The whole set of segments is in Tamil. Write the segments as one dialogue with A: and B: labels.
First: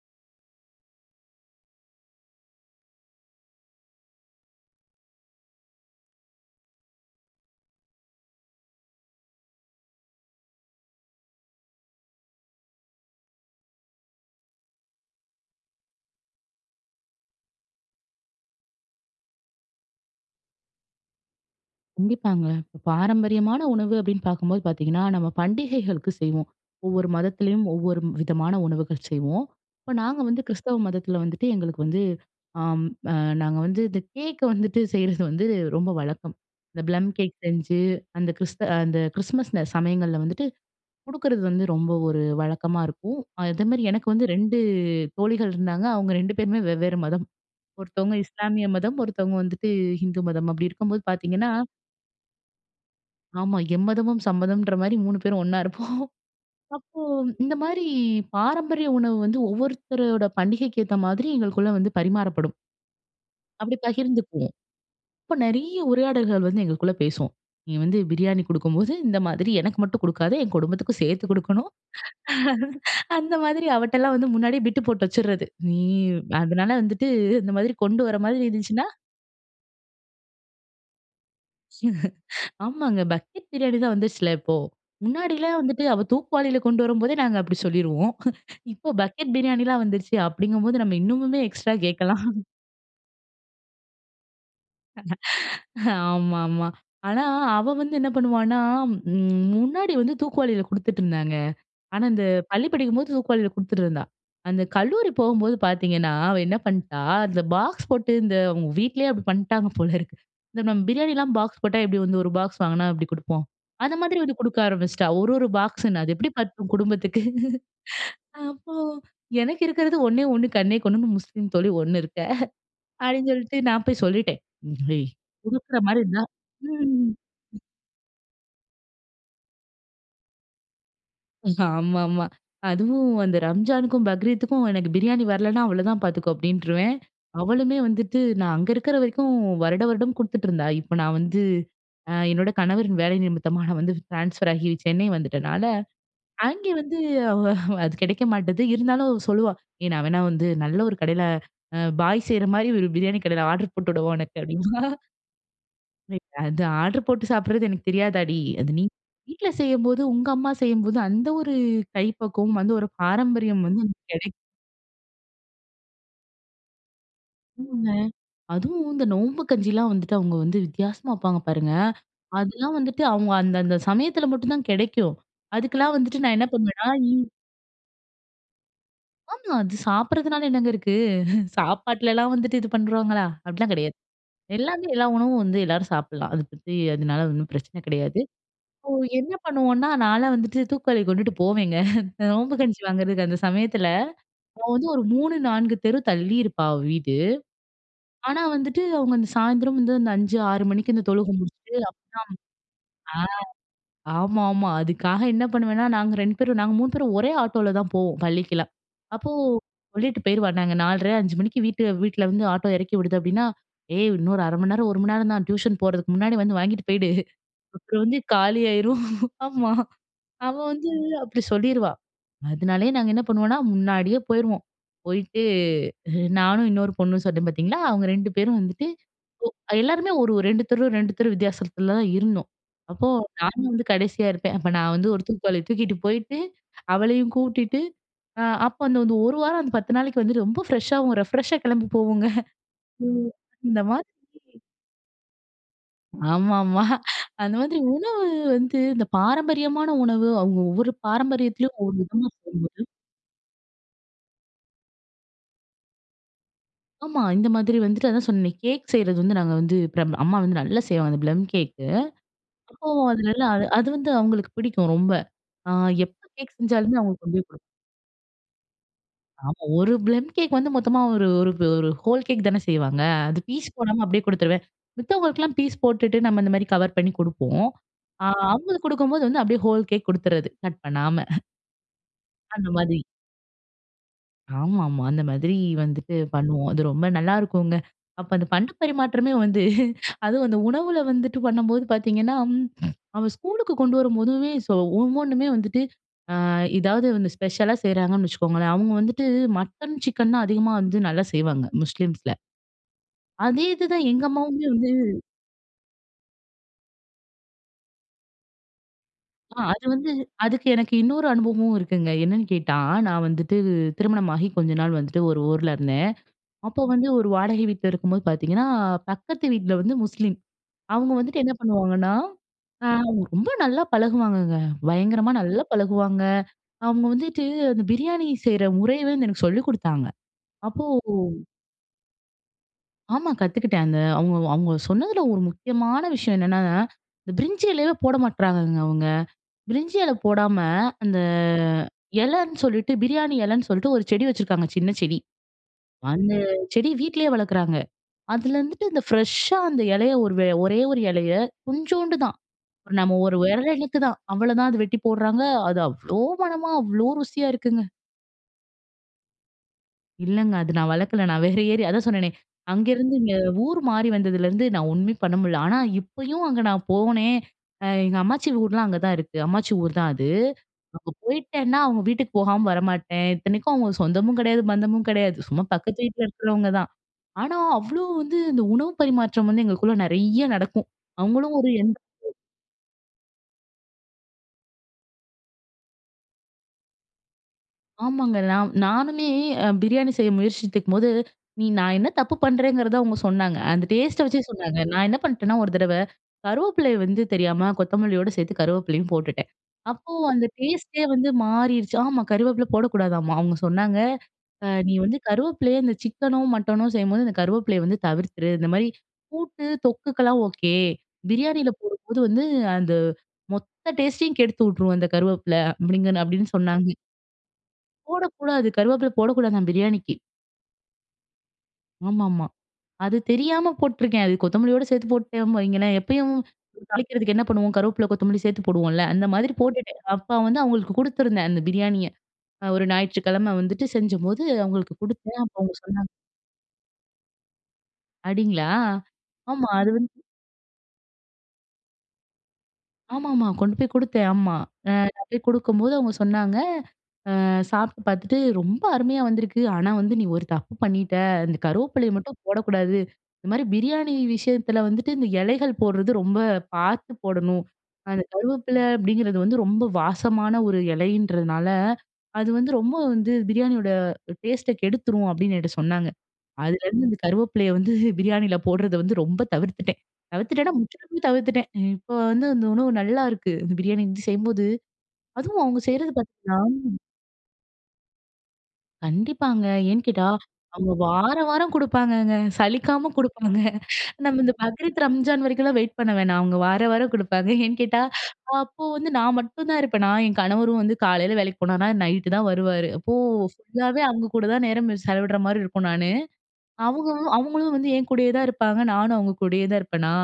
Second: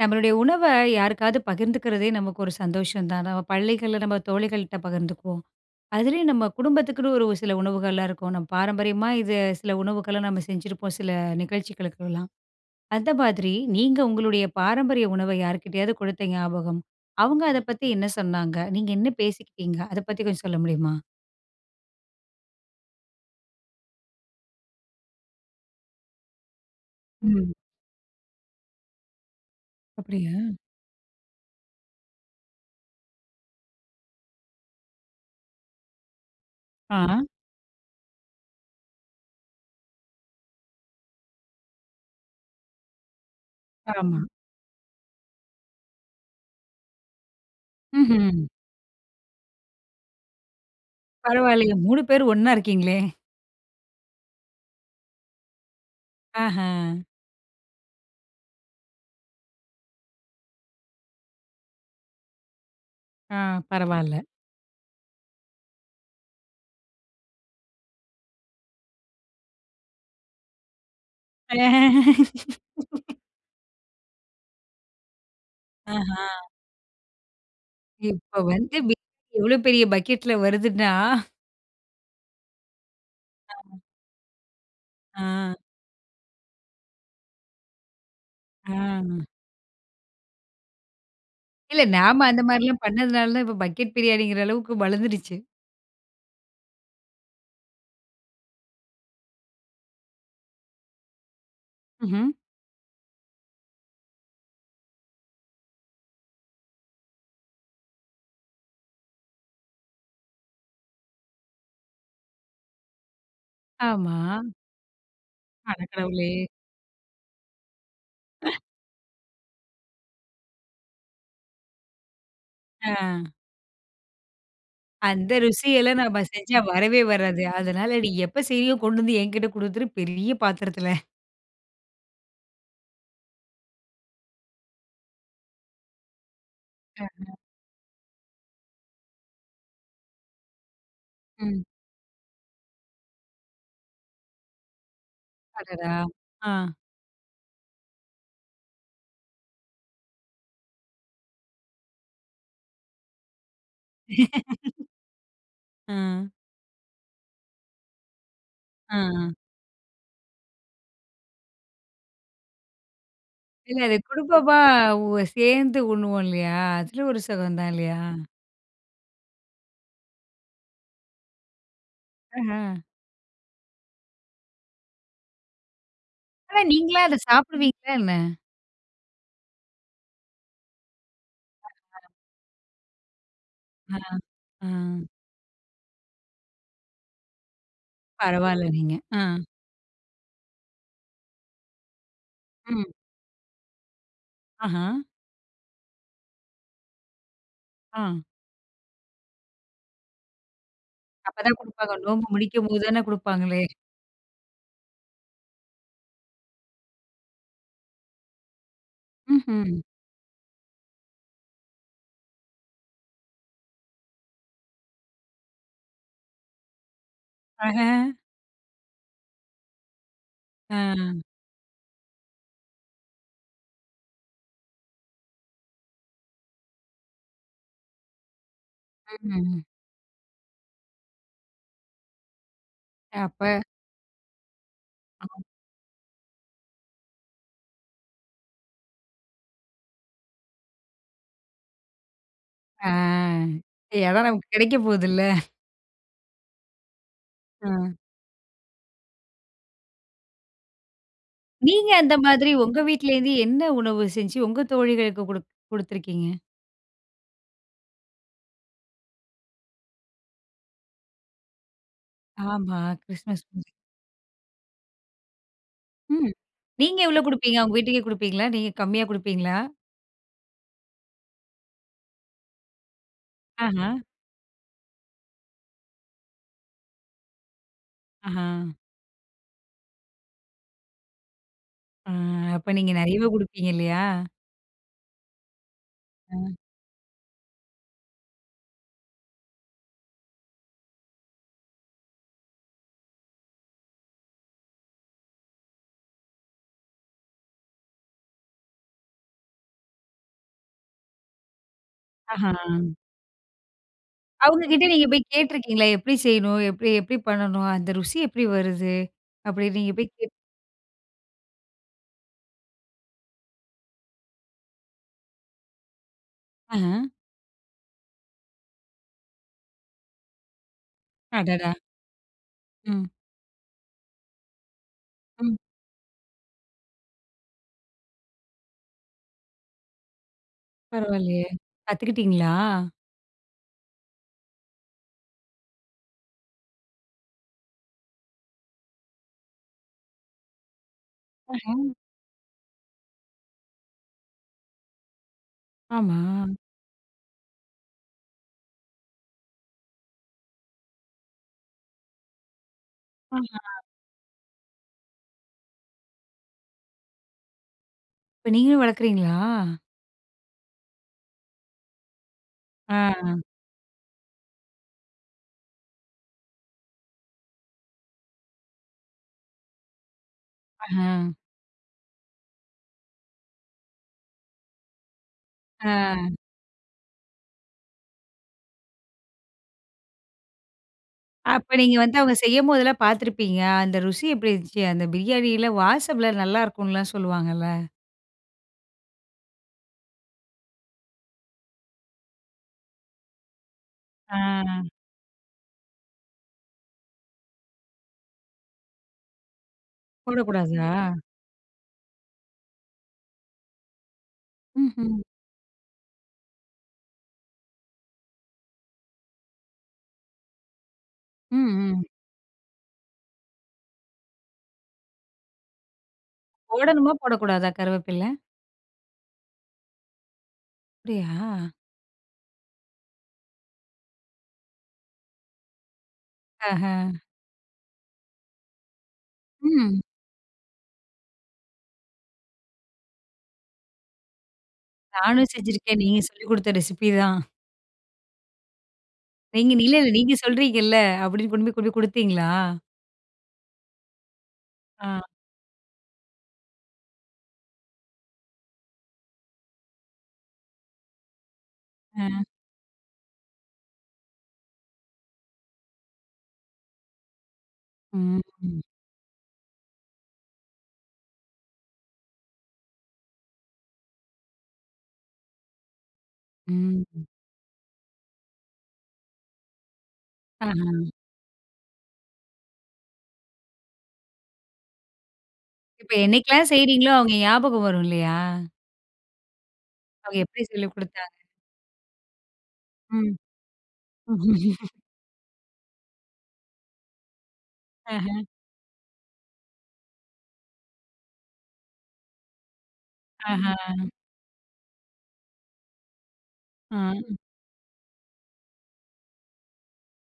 A: நம்மளுடைய உணவ யாருக்காது பகிர்ந்துக்கிறதே நமக்கு ஒரு சந்தோஷம் தான். நம்ம பள்ளிகள்ல நம்ம தோழிகள்கிட்ட பகிர்ந்துக்குவோம். அதுலேயும் நம்ம குடும்பத்துக்குன்னு ஒரு சில உணவுகள்லாம் இருக்கும். நம்ம பாரம்பரியமா இது சில உணவுகள நாம செஞ்சிருப்போம், சில நிகழ்ச்சிகளுக்கெல்லாம். அந்த மாதிரி நீங்க உங்களுடைய பாரம்பரிய உணவ யார்க்கிட்டயாவது கொடுத்த ஞாபகம், அவுங்க அத பத்தி என்ன சொன்னாங்க, நீங்க என்ன பேசிக்கிட்டீங்க, அத பத்தி கொஞ்சம் சொல்ல முடியுமா?
B: கண்டிப்பாங்க. இப்ப பாரம்பரியமான உணவு அப்பிடின்னு பார்க்கும்போது பார்த்தீங்கன்னா, நம்ம பண்டிகைகளுக்கு செய்வோம். ஒவ்வொரு
A: ம்.
B: மதத்திலேயும், ஒவ்வொரு விதமான உணவுகள் செய்வோம். இப்ப நாங்க
A: அப்பிடியா?
B: வந்து கிறிஸ்தவ மதத்தில வந்துட்டு எங்களுக்கு வந்து ஆம் அ நாங்க வந்து இந்த கேக் வந்துட்டு செய்றது வந்து ரொம்ப வழக்கம். இந்த
A: ஆ,
B: ப்ளம்
A: அ.
B: கேக் செஞ்சு, அந்த கிறிஸ்த அந்த கிறிஸ்மஸ்ல சமயங்கள்ல வந்துட்டு கொடுக்குறது வந்து ரொம்ப ஒரு வழக்கமா இருக்கும். அதேமாரி எனக்கு
A: ஆமா.
B: வந்து 2 தோழிகள் இருந்தாங்க. அவுங்க 2 பேருமே வெவ்வேற மதம். ஒருத்தவுங்க
A: ம்ஹ்ம்.
B: இஸ்லாமிய மதம், ஒருத்தவங்க வந்துட்டு ஹிந்து மதம் அப்பிடி இருக்கும்போது பார்த்தீங்கன்னா
A: பரவால்லயே! 3 பேரும் ஒண்ணா இருக்கீங்களே!
B: ஆமா. எம்மதமும் சம்மதம்ன்றமாரி 3 பேரும் ஒன்னா இருப்போம்
A: ஆஹ!
B: அப்போ இந்தமாரி பாரம்பரிய உணவு வந்து ஒவ்வொருத்தரோட பண்டிகைக்கு ஏத்த மாதிரி எங்களுக்குள்ள வந்து பரிமாறப்படும்.
A: ஆ!
B: அப்படி
A: பரவால்ல.
B: பகிர்ந்துக்குவோம். இப்போ நிறைய உரையாடல்கள் வந்து எங்களுக்குள்ள பேசுவோம். நீ வந்து பிரியாணி குடுக்கும்போது, இந்த மாதிரி எனக்கு மட்டும் குடுக்காத என் குடும்பத்துக்கும் சேர்த்து குடுக்கணும். அந்த மாதிரி அவட்டலாம் வந்து முன்னாடியே பிட்டு போட்டு வச்சிடுறது. நீ
A: ஆஹ!
B: அதனால வந்துட்டு இந்த மாதிரி கொண்டு வர
A: இப்போ
B: மாதிரி
A: வந்து
B: இருந்துச்சுன்னா
A: பிரியாணி எவ்வளோ பெரிய பக்கெட்டில வருதுன்னா!
B: ஆமாங்க. பக்கெட்
A: அ.
B: பிரியாணிலா வந்துருச்சுல, இப்போ முன்னாடி
A: ஆ
B: எல்லாம் வந்துவிட்டு அவ தூக்குவாளியில கொண்டு வரும்போதே, நாங்க அப்படி சொல்லிருவோம். இப்ப
A: ஆ.
B: பக்கெட் பிரியாணிலா வந்துருச்சு, அப்படிங்கும் போது நாம இன்னமுமே எக்ஸ்ட்ரா
A: இல்ல, நாம
B: கேட்கலாம்.
A: அந்த மாதிரிலா பண்ணதுனால தான் இப்போ பக்கெட் பிரியாணிங்கிற அளவுக்கு வளர்ந்துருச்சு.
B: ஆமா, ஆமா. ஆனா அவ வந்து என்ன பண்ணுவான்னா ம் முன்னாடி வந்து தூக்குவாளியில குடுத்துட்ருந்தாங்க. ஆனா இந்த
A: ம்ஹ்ம்.
B: பள்ளி படிக்கும்போது தூக்குவாளியில குடுத்துட்ருந்தா. அந்த கல்லூரி போகும்போது பார்த்தீங்கன்னா, அவ என்ன பண்ணிட்டா அந்த பாக்ஸ் போட்டு இந்த அவங்க வீட்லேயே அப்படி பண்ணிட்டாங்க போல இருக்கு. இந்த நம்ம பிரியாணிலாம் பாக்ஸ் போட்டா, எப்படி வந்து ஒரு பாக்ஸ் வாங்குனா, எப்படி குடுப்போம் அந்த மாதிரி வந்து
A: ஆமா.
B: குடுக்க ஆரம்பிச்சிட்டா, 1 1
A: அட
B: பாக்ஸ்ன்னு அது
A: கடவுளே.
B: எப்படி பத்தும் குடும்பத்துக்கு. அப்போ எனக்கு இருக்கிறது 1 ,1 கண்ணே கண்ணுன்னு முஸ்லீம் தோழி ஒண்ணு இருக்க.
A: ஆ.
B: அப்படின்னு சொல்லிட்டு நான் போய் சொல்லிட்டேன். ஏய்
A: அந்த
B: குடுக்கிற மாதிரி
A: ருசியெல்லாம் நம்ம
B: இருந்தா,
A: செஞ்சா வரவே
B: ம்.
A: வராது. அதனால "நீ எப்போ செய்ரியோ கொண்டு வந்து என்கிட்டே கொடுத்துரு பெரிய பாத்திரத்தல."
B: ஆமாமா. அதுவும் அந்த "ரம்ஜானுக்கும், பக்ரீத்துக்கும் எனக்கு பிரியாணி வரலன்னா அவ்ளதான் பார்த்துக்கோ!" அப்பிடின்ருவேன்.
A: [unintelligible]
B: அவளுமே வந்துட்டு நான் அங்க இருக்கிற வரைக்கும், வருட வருடம் குடுத்துட்டுருந்தா! இப்ப நான் வந்து
A: ம்.
B: அ என்னோட கணவரின் வேலை நிமித்தமா நான் வந்து ட்ரான்ஸ்ஃபர் ஆகி சென்னை வந்துட்டனால,
A: அடடா! ஆ.
B: அங்கே வந்து அவ அது கிடைக்க மாட்டுது. இருந்தாலும், அவ சொல்லுவா! ஏய்! நான் வேணா வந்து நல்ல ஒரு கடையில அ பாய் செய்றமாரி ஒரு பிரியாணி கடைல ஆர்ட்ரு போட்டுவிடவா! உனக்கு அப்பிடினுவா!
A: ஆ
B: லைக் அது ஆர்ட்ரு போட்டு சாப்பிடுறது எனக்கு தெரியாதாடி! அது நீ
A: ஆ, ஆ.
B: வீட்ல செய்யும்போதும், உங்க அம்மா செய்யும்போதும் அந்த ஒரு கைப்பக்குவம் வந்து ஒரு பாரம்பரியம்
A: இல்ல.
B: வந்து
A: அது
B: கிடைக்கும்.
A: குடும்பமா ஒ சேர்ந்து உண்ணுவோம் இல்லயா! அதில ஒரு சுகம் தான் இல்லயா!
B: [unintelligible] அதுவும் இந்த நோம்பு கஞ்சில்லாம் வந்துட்டு அவுங்க வந்து வித்தியாசமா வப்பாங்க பாருங்க. அதெல்லாம்
A: ம்ஹ்ம்.
B: வந்துட்டு அவுங்க அந்த, அந்த சமயத்தில மட்டுந்தான் கிடைக்கும். அதுக்கெல்லாம் வந்துட்டு நான் என்ன
A: ஆனா,
B: பண்ணுவேன்னா,
A: நீங்களா அத சாப்பிடுவீங்களா என்ன?
B: ஆமா. அது சாப்பிடுறதுனால என்னங்க இருக்கு?
A: [unintelligible]
B: சாப்பாட்டுலலாம் வந்துட்டு இது பண்றோங்களா! அப்பிடிலாம் கிடையாது.
A: ஆ, ஆ.
B: எல்லாமே எல்லா உணவும் வந்து எல்லாரும் சாப்பிட்லாம். அத பத்தி அதுனால ஒண்ணும் பிரச்சன கிடையாது.
A: பரவால்ல,
B: இப்போ
A: நீங்க. ஆ.
B: என்ன பண்ணுவோன்னா, நான்லாம் வந்துட்டு தூக்குவாளி கொண்டுட்டு போவேங்க இந்த நோம்பு கஞ்சி
A: ம்.
B: வாங்குறதுக்கு அந்த சமயத்தில. அவ வந்து
A: ஆஹா!
B: ஒரு 3, 4 தெரு தள்ளியிருப்பா! அவ வீடு.
A: ஆ.
B: ஆனா, வந்துட்டு அவுங்க அந்த சாயந்திரம் வந்து அந்த 5:00, 6:00 மணிக்கு இந்த தொழுக
A: அப்ப
B: முடிச்சுட்டு
A: தான்
B: [unintelligible]
A: குடுப்பாங்க. நோம்பு முடிக்கும்போது தான
B: ஆ,
A: கொடுப்பாங்களே!
B: ஆமாமா. அதுக்காக என்ன பண்ணுவேன்னா, நாங்க 2 பேரும், நாங்க 3 பேரும் ஒரே ஆட்டோல தான் போவோம். பள்ளிக்கிலாம். அப்போ
A: ம்ஹ்ம்.
B: சொல்லிட்டு போயிருவா! நாங்க 4:30, 5:00 மணிக்கு வீட்டு வீட்ல வந்து ஆட்டோ இறக்கி விடுது அப்பிடின்னா, "ஏய், இன்னொரு 0:30 நேரம், ஒரு மணி நேரம் தான் டியூஷன் போறதுக்கு முன்னாடி வந்து வாங்கிட்டு போயிடு அப்புறம்
A: ஆஹ.
B: வந்து காலியாயிரும்." ஆமா அவ வந்து
A: ஆ.
B: அப்பிடி சொல்லிருவா! அதனாலேயே நாங்க என்ன பண்ணுவோன்னா, முன்னாடியே போயிருவோம். போயிட்டு நானும், இன்னொரு பொண்ணும் சொன்னேன் பார்த்தீங்களா! அவங்க 2 பேரும் வந்துட்டு,
A: ம்.
B: ஒ எல்லாருமே ஒரு, ஒரு 2 தெரு, 2 தெரு வித்தியாசத்தில தான் இருந்தோம். அப்போ
A: அப்ப.
B: நான் வந்து கடைசியா இருப்பேன். அப்ப நான் வந்து ஒரு
A: [unintelligible]
B: தூக்குவாளிய தூக்கிட்டு போயிட்டு, அவளையும் கூட்டிட்டு அ அப்ப அந்த இந்த ஒரு வாரம், அந்த 10 நாளைக்கு வந்துட்டு, ரொம்ப ஃப்ரெஷ்ஷாவும் ரெஃப்ரெஷ்ஷா கிளம்பி போவோங்க
A: ஆ,
B: ம். அந்த மாதிரி
A: ஏன்னா நமக்கு
B: [unintelligible]
A: கிடைக்க போதுல்ல!
B: ஆமாமா, அந்த மாதிரி
A: ம்.
B: உணவு வந்து இந்த பாரம்பரியமான உணவு அவுங்க ஒவ்வொரு பாரம்பரியத்திலயும்
A: நீங்க
B: ஒவ்வொரு
A: அந்த
B: விதமா
A: மாதிரி உங்க
B: போகுது.
A: வீட்டுலருந்து, என்ன உணவு செஞ்சு, உங்க தோழிகளுக்கு குடுப் குடுத்திருக்கீங்க?
B: ஆமா, இந்த மாதிரி வந்துட்டு அதான் சொன்னனே, கேக் செய்றது வந்து நாங்க வந்து ப்ர அம்மா வந்து நல்லா செய்வாங்க ப்ளம் கேக்கு.
A: ஆமா,
B: அப்போ அது
A: கிறிஸ்மஸ்
B: நல்லா அது வந்து அவுங்களுக்கு பிடிக்கும் ரொம்ப. அ எப்ப
A: ம்,
B: கேக் செஞ்சாலுமே
A: நீங்க எவ்ளோ
B: அவுங்களுக்கு கொண்டுபோயி
A: குடுப்பீங்க?
B: குடு
A: அவுங்க வீட்டுக்கே குடுப்பீங்களா? நீங்க கம்மியா குடுப்பீங்களா?
B: ஆமா, ஒரு ப்ளம் கேக் வந்து மொத்தமா ஒரு ஒரு ஒரு ஹோல் கேக் தானே செய்வாங்க. அது பீஸ்
A: ஆஹம்.
B: போடாம அப்டியே குடுத்துருவேன். மத்தவங்களுக்கெல்லாம் பீஸ் போட்டுட்டு, நம்ம இந்த மாரி கவர் பண்ணி குடுப்போம். அ
A: ஆஹன்.
B: அவுங்களுக்கு குடுக்கும்போது வந்து அப்டியே ஹோல் கேக் குடுத்துர்றது கட் பண்ணாம.
A: அ
B: அந்த
A: அப்ப நீங்க
B: மாதிரி.
A: நெறையவே குடுப்பீங்க இல்லையா?
B: ஆமாமா, அந்த மாதிரி வந்துட்டு
A: ம்.
B: பண்ணுவோம். அது ரொம்ப நல்லாருக்குங்க, அப்ப அந்த பண்ட பரிமாற்றமே வந்து அதுவும் அந்த உணவுல வந்துட்டு பண்ணம்போது பாத்தீங்கன்னா, அவன் ஸ்கூலுக்கு கொண்டு வரும்போதுமே ஸோ ஒவ்வொன்னுமே வந்துட்டு அ எதாவது வந்து ஸ்பெஷலா செய்றாங்கன்னு வச்சுக்கோங்களேன் அவுங்க வந்துட்டு, மட்டன் சிக்கன் தான் அதிகமா வந்து நல்லா செய்வாங்க. முஸ்லீம்ஸ்ல.
A: ஆஹன்,
B: அதே இது தான் எங்க
A: அவுங்க
B: அம்மாவுமே
A: கிட்ட
B: வந்து
A: நீங்க போய் கேட்ருக்கீங்களா? எப்படி செய்யணும்? எப்படி எப்படி பண்ணணும்? அந்த ருசி எப்புடி வருது?
B: ஆ,
A: அப்படின்னு
B: அது
A: நீங்க போய்
B: வந்து
A: கே
B: அதுக்கு எனக்கு இன்னொரு அனுபவமும் இருக்குங்க. என்னான்னு கேட்டா நான் வந்துட்டு, திருமணமாகி கொஞ்ச நாள் வந்துட்டு ஒரு ஊர்ல இருந்தேன். அப்போ வந்து
A: ஆஹம்.
B: ஒரு வாடகை வீட்ல இருக்கும்போது பாத்தீங்கன்னா, பக்கத்து வீட்டுல வந்து முஸ்லீம். அவுங்க வந்துட்டு என்ன
A: அடடா!
B: பண்ணுவாங்கன்னா அ
A: ம்.
B: ரொம்ப நல்லா பழகுவாங்கங்க. பயங்கரமா
A: ம்.
B: நல்லா பழகுவாங்க, அவுங்க வந்துட்டு, அந்த பிரியாணி செய்ற முறையவே எனக்கு சொல்லிக் குடுத்தாங்க அப்போ
A: பரவால்லையே கத்துக்கிட்டீங்களா?
B: ஆமா, கத்துக்கிட்டேன் அங்க. அவுங்க அவுங்க சொன்னதுல ஒரு முக்கியமான விஷயம் என்னன்னா, இந்த பிரிஞ்சி எலையே போட மாட்றாங்கங்க அவுங்க. பிரிஞ்சி எலை போடாம அந்த
A: அஹான்,
B: எலைன்னு சொல்லீட்டு பிரியாணி எலைன்னு சொல்லீட்டு ஒரு செடி வச்சிருக்காங்க, சின்ன செடி. அந்த
A: ஆமா.
B: செடி வீட்லயே வளக்குறாங்க. அதில இருந்துட்டு இந்த பிரஷ்‌ஷா அந்த எலைய, ஒரு ஒரே ஒரு எலைய கொஞ்சோண்டு தான் நம்ம ஒரு விரல்
A: ஆஹாம்.
B: இனுக்கு தான், அவ்வள தான் அத வெட்டிப் போடுறாங்க, அது அவ்ளோ மனமா அவ்ளோ ருசியா! இருக்குங்க.
A: இப்ப நீங்களும் வளக்குறீங்களா?
B: இல்லங்க. அது நான் வளக்கலை. நான் வேற ஏரியா அதான் சொன்னேனே,
A: ஆ,
B: அங்கேருந்து இங்க
A: அ.
B: ஊர் மாறி வந்ததுலேருந்து நான் ஒண்ணுமே பண்ண முடில. ஆனா இப்பயும் அங்க நான் போனேன், அ எங்க அம்மாச்சி ஊர்லாம் அங்க தான் இருக்கு. அம்மாச்சி ஊர் தான் அது. அங்க
A: ஆ.
B: போய்ட்டேன்னா அவங்க வீட்டுக்கு போகாம வரமாட்டேன். இத்தனைக்கும் அவங்க சொந்தமும் கிடையாது, பந்தமும் கிடையாது. சும்மா பக்கத்து வீட்ல
A: ஆ.
B: இருக்கிறவங்க தான். ஆனா, அவ்ளோ வந்து இந்த உணவு பரிமாற்றம் வந்து எங்களுக்குள்ள நிறைய நடக்கும் அவங்களும் ஒரு
A: அப்ப
B: என்
A: நீங்க வந்து அவங்க செய்யும்போதெல்லாம் பார்த்துருப்பீங்க, அந்த ருசி எப்டி இருந்துச்சு? அந்த பிரியாணில, வாசம்லாம் நல்லாருக்கும்னுலாம் சொல்லுவாங்கல்ல.
B: ஆமாங்க. நான் நானுமே அ பிரியாணி செய்ய முயற்சித்துக்கும்போது, நீ நான் என்ன தப்பு பண்றேங்கிறத அவங்க சொன்னாங்க. அந்த டேஸ்ட்ட வச்சே சொன்னாங்க.
A: ஆ.
B: நான் என்ன பண்ட்டேன்னா ஒரு தடவை, கருவேப்பிலைய வந்து தெரியாம, கொத்தமல்லியோட சேத்து கருவேப்பிலையும் போட்டுட்டேன். அப்போ அந்த
A: போடக்கூடாதா?
B: டேஸ்ட்டே வந்து மாறிருச்சு. ஆமா கருவேப்பிலை போடக்கூடாதாம்மா. அவங்க சொன்னாங்க, அ "நீ வந்து
A: ம்ஹ்ம்.
B: கருவேப்பிலைய இந்த சிக்கனோ, மட்டனோ, செய்யும்போது இந்த கருவேப்பிலைய வந்து தவிர்த்துரு. இந்த மாரி கூட்டு, தொக்குக்கலாம் ஓகே.
A: ம்,
B: பிரியாணியில
A: ம்.
B: போடும்போது வந்து, அந்த மொத்த டேஸ்ட்டையும் கெடுத்து வுட்ரும் அந்த கருவேப்பிலை." அப்டிங்கன்னு அப்டின்னு சொன்னாங்க.
A: போடணுமா, போடக்கூடாதா கருவேப்பிலை?
B: போடக்கூடாது. கருவேப்பிலை போடக்கூடாதாம் பிரியாணிக்கு.
A: அப்டியா!
B: ஆமாமா. அது தெரியாம போட்டுருக்கேன். அது கொத்தமல்லியோட சேர்த்து போட்டுட்டேன் வைங்களேன், எப்பயும்
A: ஆஹ.
B: தாளிக்கிறதுக்கு என்ன பண்ணுவோம், கருவேப்பில, கொத்தமல்லி சேர்த்து போடுவோம்ல. அந்த மாதிரி
A: ம்.
B: போட்டுட்டேன். அப்ப வந்து அவுங்களுக்கு கொடுத்துருந்தேன். அந்த பிரியாணிய. அ ஒரு ஞாயிற்றுக்கிழம வந்துட்டு செய்யும்போது அவுங்களுக்கு குடுத்தேன்.
A: நானும்
B: அப்ப அவுங்க
A: செஞ்சிருக்கேன்.
B: சொன்னாங்க,
A: நீங்க சொல்லிக் கொடுத்த ரெசிப்பி தான்.
B: அப்டிங்களா! ஆமா,
A: நீங்க
B: அது
A: இலல்ல
B: வந்து
A: நீங்க சொல்றீங்கல்ல. அப்டின்னு கொண்டு போய், போய் கொடுத்தீங்களா?
B: ஆமாமா. கொண்டுபோய் குடுத்தேன். ஆமா. அ
A: அ.
B: நான் போய் குடுக்கும்போது அவுங்க சொன்னாங்க, அ சாப்டு பாத்துட்டு "ரொம்ப அருமையா வந்திருக்கு. ஆனா, வந்து நீ ஒரு தப்பு பண்ணிட்ட. இந்த கருவேப்பிலைய மட்டும்
A: அ.
B: போடக்கூடாது. இந்தமாரி பிரியாணி விஷயத்துல வந்துட்டு, இந்த இலைகள் போடுறது ரொம்ப பார்த்து போடணும். அந்த
A: ம்,
B: கருவேப்பில
A: ம்.
B: அப்டிங்கறது வந்து ரொம்ப வாசமான ஒரு இலைன்றதுனால, அது வந்து ரொம்ப வந்து பிரியாணியோட டேஸ்ட்ட கெடுத்துரும்." அப்டின்னு என்கிட்ட சொன்னாங்க. அதுலேருந்து இந்த
A: ம்.
B: கருவேப்பிலைய வந்து பிரியாணியில போட்றத வந்து ரொம்ப தவிர்த்துட்டேன். தவிர்த்துட்டேன்னா,
A: ஆஹ.
B: முற்றிலுமே தவிர்த்துட்டேன். இப்போ வந்து அந்த உணவு நல்லாயிருக்கு. இந்த பிரியாணி வந்து செய்யும்போது, அதுவும் அவுங்க செய்றது
A: இப்ப
B: பாத்தீங்கன்னா,
A: என்னைக்லாம் செய்றீங்களோ அவுங்க ஞாபகம் வரும் இல்லையா?
B: கண்டிப்பாங்க. ஏன் கேட்டா,
A: அவுங்க எப்டி
B: அவங்க
A: சொல்லிக்
B: வார
A: குடுத்தாங்க?
B: வாரம் கொடுப்பாங்கங்க. சலிக்காம
A: ம்.
B: குடுப்பாங்க. நம்ம இந்த பக்ரீத், ரம்ஜான் வரைக்கும்லாம் வெயிட் பண்ண வேணாம். அவுங்க வார வாரம் குடுப்பாங்க. ஏன் கேட்டா,
A: அஹ.
B: அப்போ வந்து நான் மட்டும் தான் இருப்பேனா, என் கணவரும் வந்து காலையில வேலைக்கு போனாருன்னா, நைட்‌டு தான் வருவாரு. அப்போ ஃபுல்லாவே
A: ஆஹா.
B: அவுங்கக்கூட தான் நேரம் செலவிட்றமாரி இருக்கும் நானு. அவுக
A: ம்.
B: அவுங்களும் வந்து என் கூடயே தான் இருப்பாங்க. நானும் அவுங்க கூடயே தான் இருப்பன்னா!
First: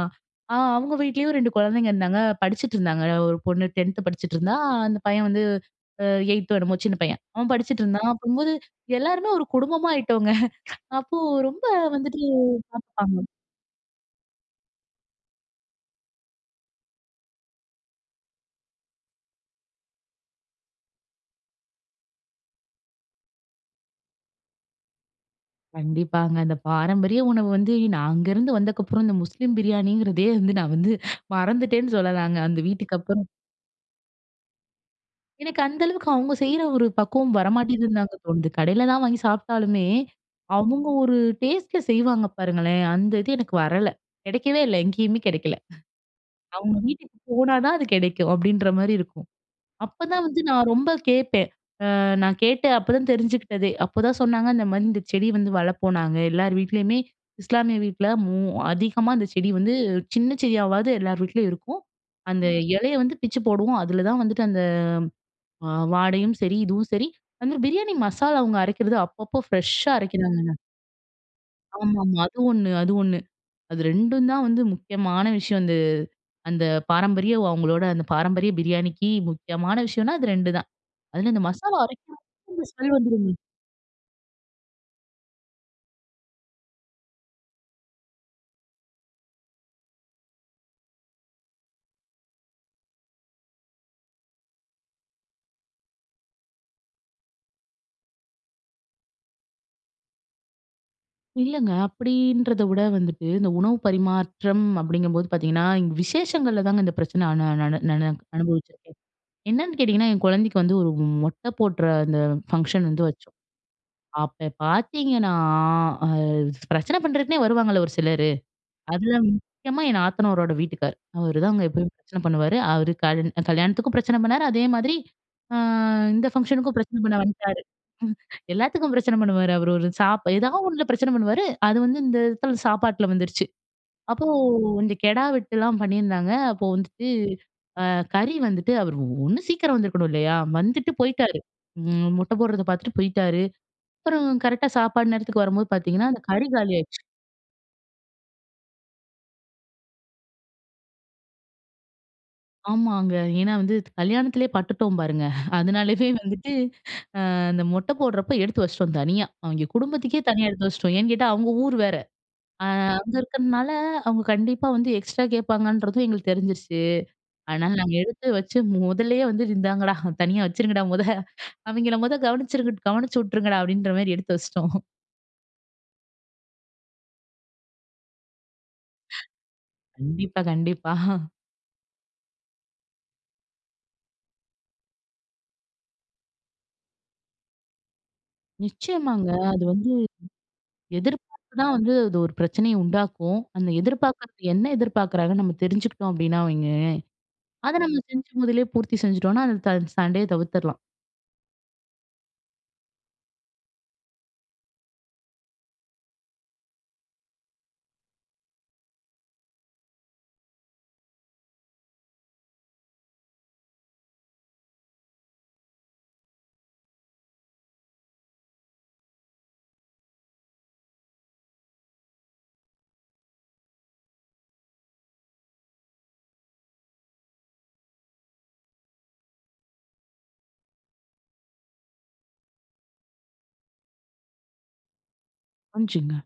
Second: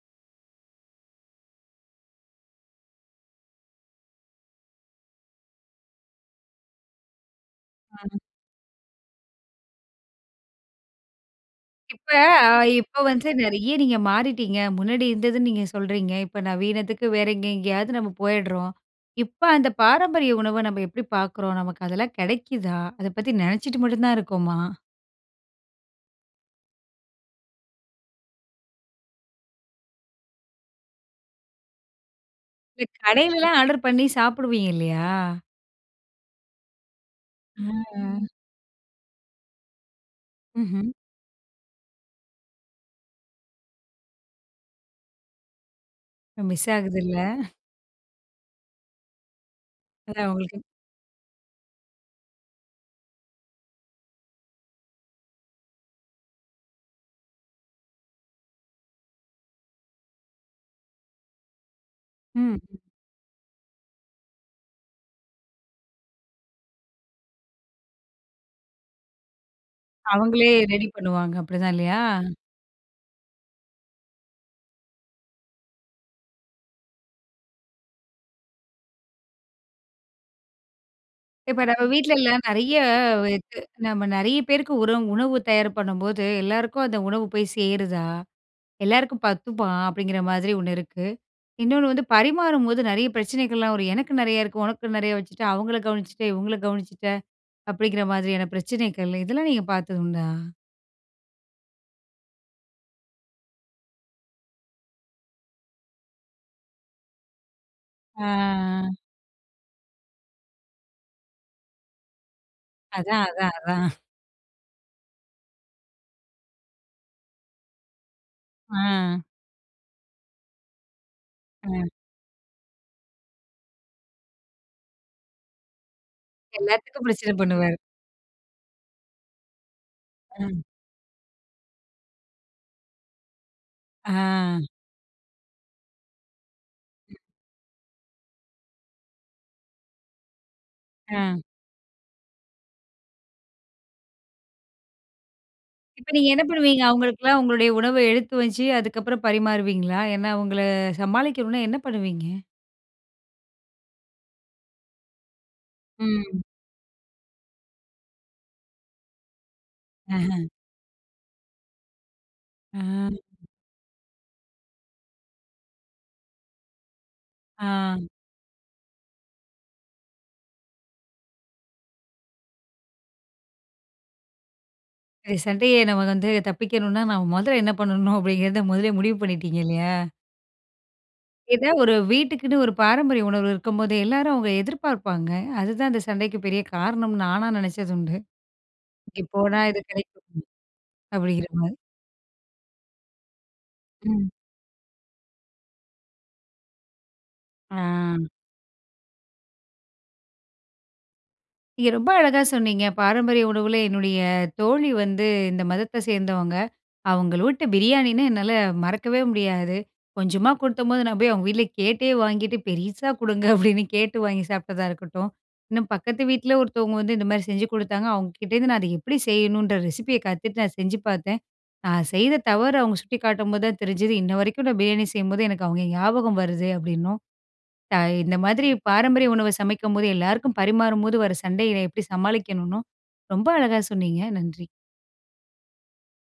B: ஆ அவுங்க வீட்லேயும் 2 குழந்தைங்க இருந்தாங்க. படிச்சுட்ருந்தாங்க. அ ஒரு பொண்ணு 10த் படிச்சுட்ருந்தா, அந்த பையன் வந்து அ 8த் என்னம்மோ, சின்ன பையன். அவன் படிச்சுட்ருந்தான்.
A: அ.
B: அப்போது எல்லாருமே ஒரு குடும்பமா ஆயிட்டோங்க. அப்போ ரொம்ப
A: இப்ப
B: வந்துட்டு
A: இப்ப
B: சாப்டாங்க.
A: வந்து நிறைய நீங்க மாறிட்டீங்க. முன்னாடி இருந்தது நீங்க சொல்றீங்க. இப்ப நவீனத்துக்கு வேற எங்கே எங்கேயாவது நம்ம போயிட்றோம். இப்ப அந்த பாரம்பரிய உணவ நம்ம எப்டி பாக்குறோம். நமக்கு அதெல்லாம் கிடைக்குதா? அத பத்தி நினைச்சிட்டு மட்டுந்தான் இருக்கோமா?
B: கண்டிப்பாங்க அந்த பாரம்பரிய உணவு வந்து நான் அங்கேருந்து வந்ததுக்கப்புறம், இந்த முஸ்லீம் பிரியாணிங்கிறதே, வந்து நான் வந்து மறந்துட்டேன்னு சொல்லலாங்க, அந்த
A: இந்த
B: வீட்டுக்கப்புறம்
A: கடையிலலாம் ஆர்டர் பண்ணி சாப்பிடுவீங்க இல்லையா?
B: எனக்கு அந்த அளவுக்கு, அவங்க செய்ற ஒரு பக்குவம் வர மாட்டேங்குதுன்னு தாங்க
A: ம்.
B: தோணுது. கடையிலலாம் வாங்கி சாப்பிட்டாலுமே, அவங்க
A: ம்ஹ்ம்.
B: ஒரு டேஸ்ட்டுல செய்வாங்க பாருங்களேன். அந்த இது எனக்கு வரல கிடைக்கவே இல்ல, எங்கயுமே கிடைக்கல.
A: மிஸ்
B: அவங்க
A: ஆகுதுல்ல.
B: வீட்டுக்கு போனா தான் அது கிடைக்கும். அப்படின்ற மாரி இருக்கும். அப்பதான்
A: அதான்
B: வந்து
A: உங்களுக்கு
B: நான் ரொம்ப கேப்பேன் அ நான் கேட்டு அப்போதான் தெரிஞ்சுக்கிட்டதே. அப்போதான் சொன்னாங்க, இந்த மாதிரி இந்த செடி வந்து வளர்ப்போம். நாங்க எல்லார் வீட்லயுமே இஸ்லாமிய வீட்டுல மோ அதிகமா அந்த செடி வந்து, சின்ன செடியாவாவது எல்லார் வீட்லயும் இருக்கும். அந்த
A: ம்.
B: இலைய வந்து பிச்சு போடுவோம். அதுல தான் வந்துட்டு அந்த வாடையும் சரி, இதுவும் சரி அந்த பிரியாணி மசாலா அவங்க அரைக்கிறது அப்பப்போ ஃப்ரெஷ்ஷா
A: அவங்களே
B: அரைக்கிறாங்கங்க.
A: ரெடி பண்ணுவாங்க, அப்படிதான் இல்லயா?
B: ஆமாமா. அது ஒண்ணு அது ஒண்ணு. அது 2டும் தான் வந்து முக்கியமான விஷயம். அந்த, அந்த பாரம்பரிய அவங்களோட அந்த பாரம்பரிய பிரியாணிக்கு முக்கியமான விஷயம்னா, அது 2 தான். அதுல இந்த
A: இப்போ
B: மசாலா
A: நம்ம
B: அரைக்கிற
A: வீட்லல்லாம்
B: [unintelligible] அந்த
A: நெறைய
B: ஸ்மெல் வந்துருங்க.
A: [unintelligible] நம்ம நிறைய பேருக்கு உரம் உணவு தயார் பண்ணும்போது எல்லோருக்கும் அந்த உணவு போய் சேருதா? எல்லாருக்கும் பத்துமா? அப்படிங்கிற மாதிரி ஒண்ணு இருக்கு. இன்னொண்ணு வந்து பரிமாறும்போது நெறைய பிரச்சனைகள்லாம் வரும். எனக்கு நெறைய இருக்கு. உனக்கு நெறைய வச்சுட்டு அவங்கள கவனிச்சிட்ட, இவங்கள கவனிச்சிட்ட, அப்படிங்கிற மாதிரியான பிரச்சனைகள். இதெல்லாம் நீங்க பார்த்ததுண்டா?
B: இல்லங்க, அப்படின்றதை விட வந்துட்டு இந்த உணவு பரிமாற்றம் அப்படிங்கும் போது பார்த்தீங்கன்னா, விசேஷங்கள்ல தாங்க இந்த பிரச்சனை நா நா நானு
A: ஆ.
B: அனுபவிச்சிருக்கேன். என்னன்னு கேட்டீங்கன்னா, என் கொழந்தைக்கு வந்து ஒரு மொட்டை போடுற அந்த பங்ஷன் வந்து
A: அதான்,
B: வச்சோம்.
A: அதான், அதான்.
B: அப்ப பார்த்தீங்கன்னா, அ பிரச்சனை பண்ணுறதுக்குன்னே வருவாங்கல்ல ஒரு சிலரு! அதுல
A: அம்.
B: முக்கியமா என் நாத்தனாரோட வீட்டுக்கார். அவரு தான் அங்க
A: ம்.
B: எப்பயும் பிரச்சனை பண்ணுவாரு. அவர் -கல் கல்யாணத்துக்கும் பிரச்சனை பண்ணார். அதே மாதிரி ஆ இந்த ஃபங்ஷனுக்கும் பிரச்சனை
A: எல்லாத்துக்கும்
B: பண்ண
A: பிரச்சனை
B: வந்துட்டாரு.
A: பண்ணுவாரு.
B: எல்லாத்துக்கும் பிரச்சனை பண்ணுவாரு. அவரு ஒரு சாப்
A: ம்.
B: ஏதாவது ஒண்ணுல பிரச்சனை பண்ணுவாரு. அது வந்து இந்த இடத்துல சாப்பாட்டில வந்துருச்சு. அப்போ
A: ஆ,
B: கொஞ்சம் கெடா வெட்டுலாம் பண்ணியிருந்தாங்க. அப்போ வந்துட்டு அ கறி வந்துட்டு அவர் ஒண்ணு சீக்கிரம் வந்துருக்கணும் இல்லயா? வந்துட்டு
A: ஆ.
B: போய்ட்டாரு. அ மொட்டை போடுறதை பார்த்துட்டு போய்ட்டாரு. அப்புறம் கரெக்ட்‌டா சாப்பாடு நேரத்துக்கு வரும்போது பார்த்திங்கன்னா,
A: இப்ப
B: அந்த
A: நீங்க என்ன
B: கறி
A: பண்ணுவீங்க,
B: காலியாயிடுச்சு.
A: அவங்களுக்கெல்லாம் உங்களுடைய உணவ எடுத்து வச்சு அதுக்கப்புறம் பரிமாறுவீங்களா? ஏன்னா அவங்கள சமாளிக்கணும்னா என்ன பண்ணுவீங்க?
B: ஆமாங்க! ஏன்னா வந்து கல்யாணத்திலயே பட்டுட்டோம் பாருங்க அதனாலயே
A: ம்.
B: வந்துட்டு, அந்த மொட்டை போடுறப்போ எடுத்து வச்சிட்டோம் தனியா. அவிங்கெ குடும்பத்துக்கே
A: அஹம்.
B: தனியா எடுத்து வச்சிட்டோம். ஏன்னு கேட்டா அவங்க ஊர் வேற. அ
A: ஆ.
B: அங்க இருக்கறதுனால அவங்க கண்டிப்பா வந்து எக்ஸ்ட்ரா கேட்பாங்கன்றதும் எங்களுக்கு தெரிஞ்சிருச்சு. அதனால நாங்க
A: ஆ.
B: எடுத்து வச்சு முதல்லயே வந்து "இந்தாங்கடா, தனியா வச்சுருங்கடா மொத! அவிங்கள மொத கவனிச்சிருங்க கவனிச்சு விட்ருங்கடா!" அப்படின்ற மாதிரி எடுத்து வச்சிட்டோம்.
A: எ சண்டைய நம்ம வந்து தப்பிக்கணுன்னா நாம முதல்ல என்ன பண்ணனும் அப்பிடிங்கறத முதலே முடிவு பண்ணிட்டீங்க இல்லயா!
B: கண்டிப்பா, கண்டிப்பா
A: எதா ஒரு வீட்டுக்குன்னு ஒரு பாரம்பரிய உணவுகள் இருக்கும்போதே, எல்லாரும் அவுங்க எதிர்பார்ப்பாங்க, அதுதான் இந்த சண்டைக்குப் பெரிய காரணம்னு நானா நினைச்சதுண்டு. இங்க
B: நிச்சயமாங்க.
A: போனா
B: அது
A: இது
B: வந்து
A: கிடைக்கும்.
B: எதிர்பார்ப்பு தான்
A: அப்பிடிங்கிறமாரி.
B: வந்து அது ஒரு பிரச்சனைய உண்டாக்கும். அந்த
A: ம்.
B: எதிர்பார்க்கிறது என்ன எதிர்பார்க்கிறாங்கன்னு நம்ம தெரிஞ்சுகுட்டோம் அப்பிடினா வைங்களேன்! அத
A: ஆ
B: நம்ம செஞ்சு முதலே பூர்த்தி செஞ்சுட்டோன்னா அந்த த சண்டைய தவிர்த்துர்லாம்.
A: நீங்க ரொம்ப அழகா சொன்னீங்க. பாரம்பரிய உணவுலே என்னுடைய தோழி வந்து இந்த மதத்த சேர்ந்தவங்க. அவுங்க வீட்டு பிரியாணின்னா என்னால மறக்கவே முடியாது. கொஞ்சமா குடுத்தம்போது நான் போய் அவுங்க வீட்ல கேட்டே வாங்கிட்டு பெருசா கொடுங்க அப்பிடின்னு கேட்டு வாங்கிச் சாப்ட்டதா இருக்கட்டும். இன்னும் பக்கத்து வீட்ல ஒருத்தவங்க வந்து இந்த மாரி செஞ்சு குடுத்தாங்க, அவுங்ககிட்ட இருந்து நான் அது எப்பிடி செய்யணும்ன்ற ரெசிபிய கத்துட்டு நான் செஞ்சு பார்த்தேன். நான் செய்த தவறு அவுங்க சுட்டிக்காட்டும் போது தான் தெரிஞ்சது, இன்னவரைக்கும் நான் பிரியாணி செய்யும்போது எனக்கு அவுங்க ஞாபகம் வருது அப்பிடின்னும். த இந்த மாதிரி பாரம்பரிய உணவ சமைக்கும்போது எல்லாருக்கும் பரிமாறும்போது வர சண்டையினை எப்பிடி சமாளிக்கணுனு ரொம்ப அழகா சொன்னீங்க. நன்றி.
B: [unintelligible]